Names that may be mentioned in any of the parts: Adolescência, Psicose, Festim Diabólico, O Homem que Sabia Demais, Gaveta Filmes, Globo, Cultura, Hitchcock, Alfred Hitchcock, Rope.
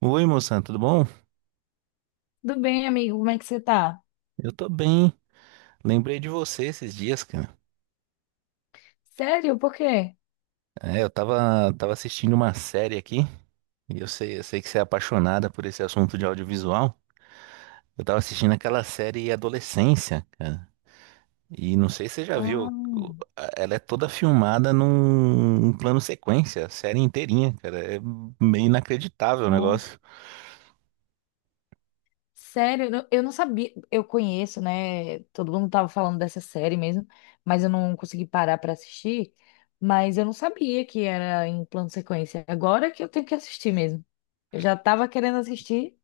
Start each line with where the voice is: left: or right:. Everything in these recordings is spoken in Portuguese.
right: Oi, moção, tudo bom?
left: Tudo bem, amigo? Como é que você tá?
right: Eu tô bem. Lembrei de você esses dias, cara.
left: Sério? Por quê?
right: É, eu tava assistindo uma série aqui, e eu sei que você é apaixonada por esse assunto de audiovisual. Eu tava assistindo aquela série Adolescência, cara. E não sei se você já
left: Ah,
right: viu, ela é toda filmada num plano sequência, a série inteirinha, cara. É meio inacreditável o
left: nossa.
right: negócio.
left: Sério? Eu não sabia. Eu conheço, né? Todo mundo tava falando dessa série mesmo, mas eu não consegui parar pra assistir. Mas eu não sabia que era em plano sequência. Agora que eu tenho que assistir mesmo. Eu já tava querendo assistir.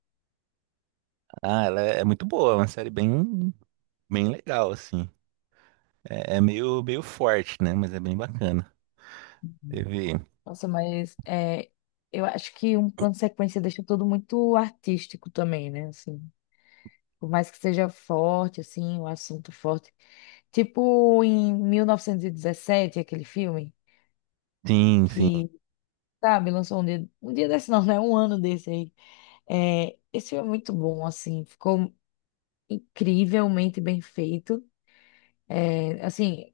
right: Ah, ela é muito boa, é uma série bem legal, assim. É, é meio forte, né? Mas é bem bacana. Teve.
left: Nossa, mas é, eu acho que um plano sequência deixa tudo muito artístico também, né? Assim. Por mais que seja forte, assim, um assunto forte. Tipo em 1917 aquele filme
right: Sim, sim.
left: que, sabe, lançou um dia desse não, né? Um ano desse aí. É, esse filme é muito bom, assim, ficou incrivelmente bem feito. É, assim,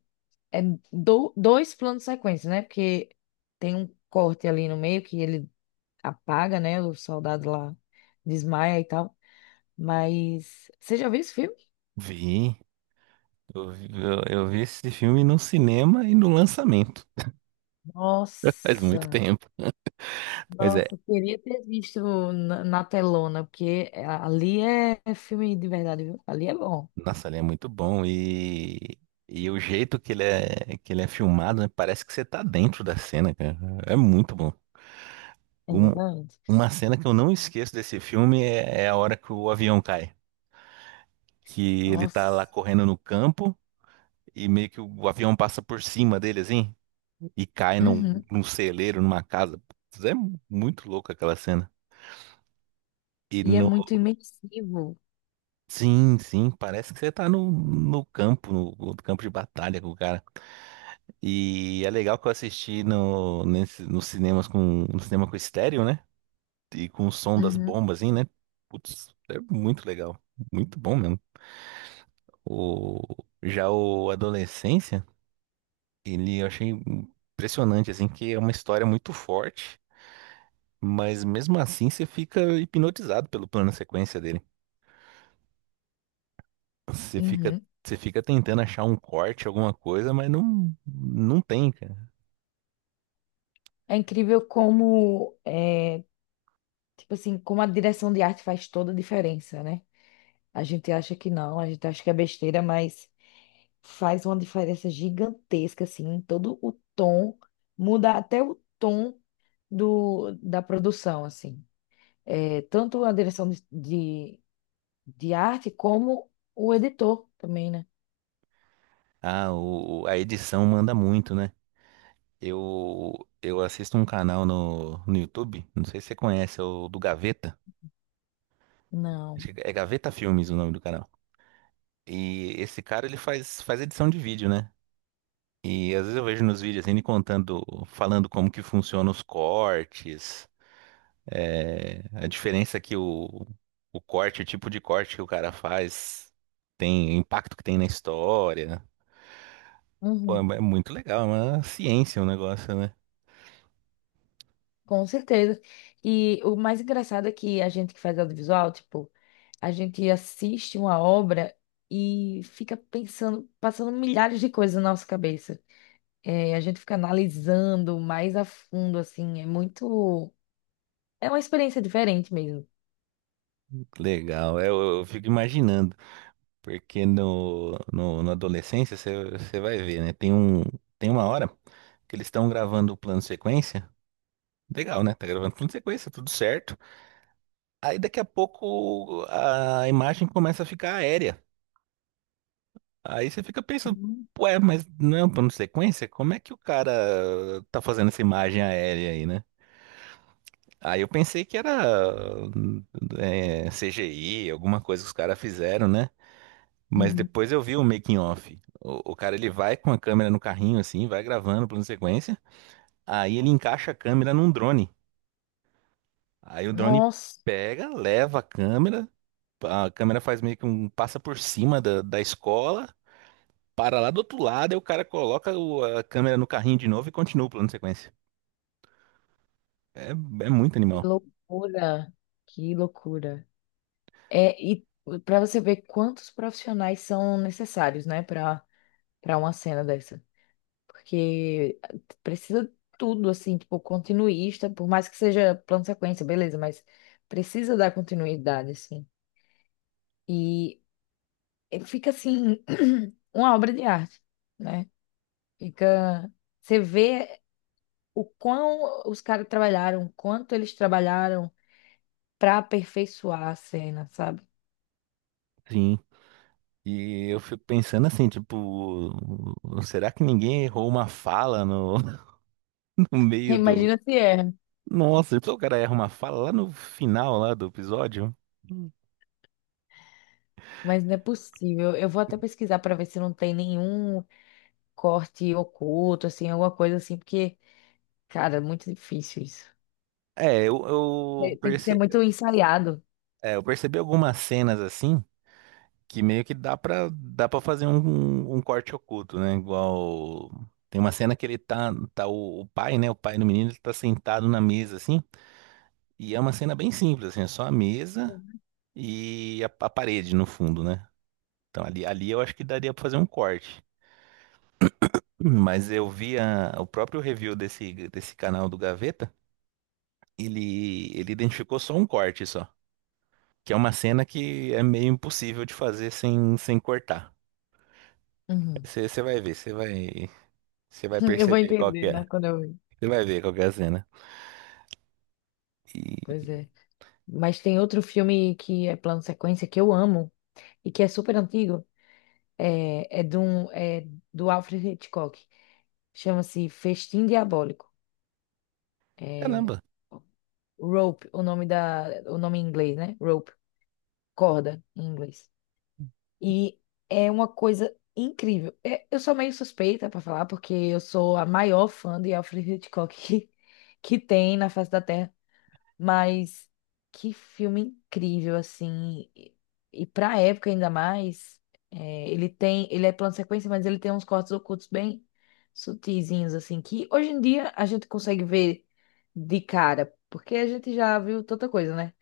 left: é dois planos de sequência, né? Porque tem um corte ali no meio que ele apaga, né? O soldado lá desmaia e tal. Mas você já viu esse filme?
right: Vi. Eu vi esse filme no cinema e no lançamento. Faz muito
left: Nossa!
right: tempo. Mas é,
left: Nossa, eu queria ter visto na telona, porque ali é filme de verdade, viu? Ali é bom,
right: nossa, ele é muito bom e o jeito que ele é filmado, né, parece que você tá dentro da cena, cara. É muito bom. Um-
left: exatamente.
right: uma cena que eu não esqueço desse filme é, é a hora que o avião cai. Que ele tá lá
left: Nossa,
right: correndo no campo e meio que avião passa por cima dele, assim, e cai
left: uhum.
right: num celeiro, numa casa. Putz, é muito louco aquela cena. E
left: E é
right: no,
left: muito imersivo.
right: Sim, sim, parece que você tá no campo, no campo de batalha com o cara. E é legal que eu assisti no, nesse, nos cinemas no cinema com estéreo, né? E com o som das
left: Uhum,
right: bombas, assim, né? Putz, é muito legal. Muito bom mesmo. O, já o Adolescência, ele eu achei impressionante, assim, que é uma história muito forte, mas mesmo assim você fica hipnotizado pelo plano sequência dele. Você fica,
left: uhum.
right: você fica tentando achar um corte, alguma coisa, mas não, não tem, cara.
left: É incrível como, é, tipo assim, como a direção de arte faz toda a diferença, né? A gente acha que não, a gente acha que é besteira, mas faz uma diferença gigantesca, assim, em todo o tom, muda até o tom da produção, assim. É, tanto a direção de arte como o editor também, né?
right: Ah, a edição manda muito, né? Eu assisto um canal no YouTube, não sei se você conhece, é o do Gaveta.
left: Não.
right: Acho que é Gaveta Filmes o nome do canal. E esse cara, ele faz edição de vídeo, né? E às vezes eu vejo nos vídeos assim, ele contando, falando como que funcionam os cortes. É, a diferença é que o corte, o tipo de corte que o cara faz, tem o impacto que tem na história. Pô, é
left: Uhum.
right: muito legal, é uma ciência o negócio, né?
left: Com certeza. E o mais engraçado é que a gente que faz audiovisual, tipo, a gente assiste uma obra e fica pensando, passando milhares de coisas na nossa cabeça. É, a gente fica analisando mais a fundo, assim, é muito. É uma experiência diferente mesmo.
right: Legal, é, eu fico imaginando, porque no, no, na adolescência você vai ver, né? Tem um, tem uma hora que eles estão gravando o plano sequência. Legal, né? Tá gravando plano sequência, tudo certo. Aí daqui a pouco a imagem começa a ficar aérea. Aí você fica pensando,
left: Uhum.
right: ué, mas não é um plano de sequência? Como é que o cara tá fazendo essa imagem aérea aí, né? Aí eu pensei que era CGI, alguma coisa que os caras fizeram, né? Mas
left: Uhum.
right: depois eu vi o making off. O cara ele vai com a câmera no carrinho assim, vai gravando o plano de sequência. Aí ele encaixa a câmera num drone. Aí o drone
left: Nossa,
right: pega, leva a câmera faz meio que um passa por cima da escola. Para lá do outro lado, aí o cara coloca a câmera no carrinho de novo e continua o plano de sequência. É, é muito
left: que
right: animal.
left: loucura! Que loucura! É, e para você ver quantos profissionais são necessários, né, para uma cena dessa. Porque eh, precisa tudo, assim, tipo, continuista, por mais que seja plano sequência, beleza, mas precisa dar continuidade, assim. E eh, fica, assim, uma obra de arte, né? Fica. Você vê o quão os caras trabalharam, quanto eles trabalharam para aperfeiçoar a cena, sabe?
right: Sim. E eu fico pensando assim, tipo, será que ninguém errou uma fala no, no meio do.
left: Imagina se é.
right: Nossa, depois o cara erra uma fala lá no final lá do episódio.
left: Mas não é possível. Eu vou até pesquisar para ver se não tem nenhum corte oculto, assim, alguma coisa assim, porque, cara, é muito difícil isso.
right: É,
left: Tem que ser muito ensaiado.
right: é, eu percebi algumas cenas assim, que meio que dá pra fazer um, um corte oculto, né? Igual. Tem uma cena que ele o pai, né? O pai do menino, ele tá sentado na mesa, assim. E é uma cena bem simples, assim, é só a mesa e a parede no fundo, né? Então ali eu acho que daria pra fazer um corte. Mas eu vi o próprio review desse canal do Gaveta. Ele identificou só um corte só. Que é uma cena que é meio impossível de fazer sem, sem cortar.
left: Uhum.
right: Você vai ver, você vai. Você vai
left: Eu vou
right: perceber qual que
left: entender,
right: é.
left: né, quando eu... ver.
right: Você vai ver qual que é a cena. E
left: Pois é. Mas tem outro filme que é plano sequência que eu amo e que é super antigo. É do Alfred Hitchcock. Chama-se Festim Diabólico. É,
right: caramba,
left: Rope, o nome o nome em inglês, né? Rope, corda em inglês. E é uma coisa incrível. É, eu sou meio suspeita para falar, porque eu sou a maior fã de Alfred Hitchcock que, que tem na face da Terra. Mas que filme incrível, assim. E pra época ainda mais, é, ele tem. Ele é plano sequência, mas ele tem uns cortes ocultos bem sutizinhos, assim, que hoje em dia a gente consegue ver de cara, porque a gente já viu tanta coisa, né?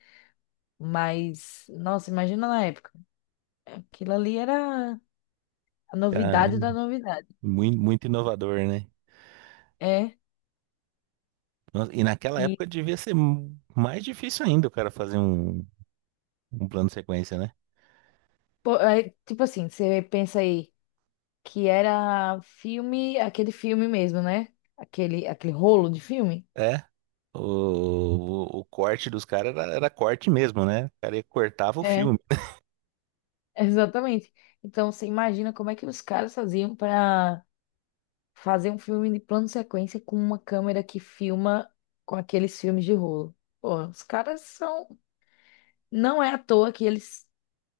left: Mas, nossa, imagina na época. Aquilo ali era. A novidade da
right: caramba,
left: novidade.
right: muito, muito inovador, né?
left: É.
right: Nossa, e naquela
left: E,
right: época devia ser mais difícil ainda o cara fazer um plano de sequência, né?
left: pô, é, tipo assim, você pensa aí que era filme, aquele filme mesmo, né? Aquele rolo de filme.
right: É, o corte dos caras era corte mesmo, né? O cara cortava o
left: É,
right: filme.
left: exatamente. Então você imagina como é que os caras faziam para fazer um filme de plano sequência com uma câmera que filma com aqueles filmes de rolo. Pô, os caras são. Não é à toa que eles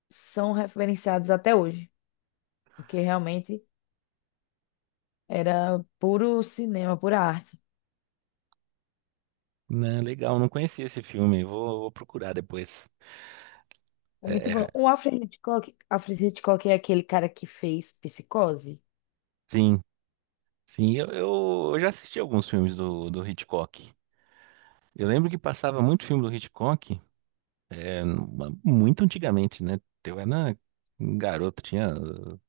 left: são referenciados até hoje. Porque realmente era puro cinema, pura arte.
right: Né, legal, não conhecia esse filme, vou, vou procurar depois.
left: É
right: É,
left: muito bom.
right: é,
left: O Alfred Hitchcock, Alfred Hitchcock é aquele cara que fez Psicose.
right: sim, sim, eu já assisti alguns filmes do Hitchcock. Eu lembro que passava muito filme do Hitchcock, é, muito antigamente, né? Eu era um garoto, tinha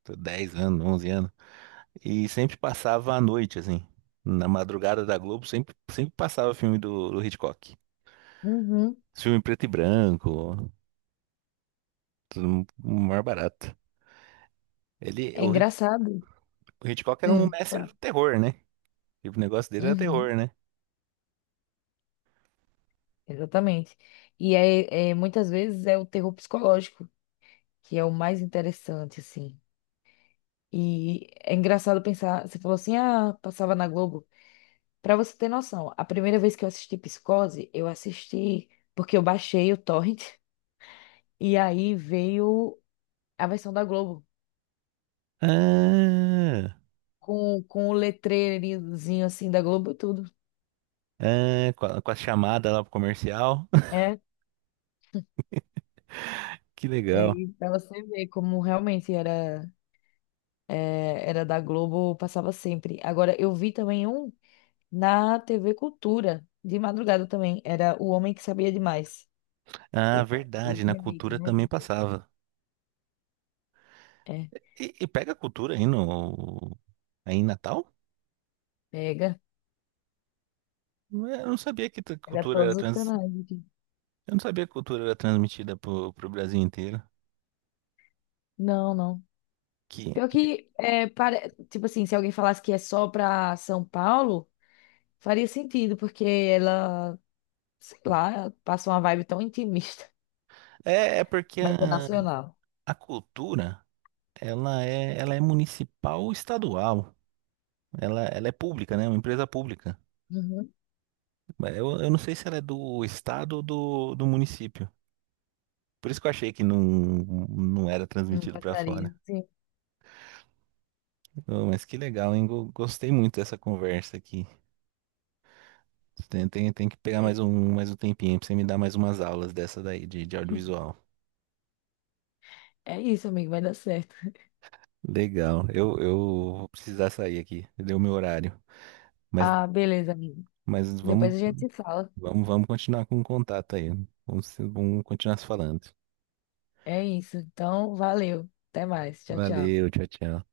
right: 10 anos, 11 anos, e sempre passava à noite, assim. Na madrugada da Globo, sempre, sempre passava filme do Hitchcock.
left: Uhum.
right: Filme em preto e branco, tudo mais barato. Ele,
left: É
right: o, Hit-
left: engraçado.
right: o Hitchcock era um mestre
left: Claro.
right: do terror, né? E o negócio dele era
left: Uhum,
right: terror, né?
left: exatamente. E é, é, muitas vezes é o terror psicológico que é o mais interessante, assim. E é engraçado pensar, você falou assim, ah, passava na Globo. Pra você ter noção, a primeira vez que eu assisti Psicose, eu assisti porque eu baixei o torrent e aí veio a versão da Globo
right: Ah,
left: com o letreirinhozinho assim da Globo e tudo.
right: ah, com a chamada lá pro comercial.
left: É,
right: Que legal.
left: aí pra você ver como realmente era, é, era da Globo, passava sempre. Agora, eu vi também um na TV Cultura, de madrugada também, era O Homem que Sabia Demais.
right: Ah,
left: O
right: verdade, na
left: remake,
right: cultura
left: né?
right: também passava.
left: É,
right: E pega cultura aí aí em Natal?
left: pega,
right: Não eu não sabia que
left: pega
right: cultura era
left: todos os
right: trans,
left: canais aqui.
right: eu não sabia que cultura era transmitida pro, pro Brasil inteiro.
left: Não, não.
right: Que
left: Pior que, é, tipo assim, se alguém falasse que é só pra São Paulo, faria sentido, porque ela, sei lá, passa uma vibe tão intimista,
right: é, é porque
left: mas é nacional.
right: a cultura ela é municipal ou estadual. Ela é pública, né? É uma empresa pública.
left: Uhum.
right: Mas eu não sei se ela é do estado ou do município. Por isso que eu achei que não, não era
left: Não
right: transmitido para
left: passaria.
right: fora.
left: Sim.
right: Oh, mas que legal, hein? Gostei muito dessa conversa aqui. Tem que pegar mais
left: Foi.
right: mais um tempinho pra você me dar mais umas aulas dessa daí de audiovisual.
left: É isso, amigo, vai dar certo.
right: Legal. Eu vou precisar sair aqui. Deu meu horário. Mas,
left: Ah, beleza, amigo.
right: mas
left: Depois
right: vamos,
left: a gente se fala.
right: vamos continuar com o contato aí. Vamos continuar se falando.
left: É isso. Então, valeu. Até mais. Tchau, tchau.
right: Valeu, tchau, tchau.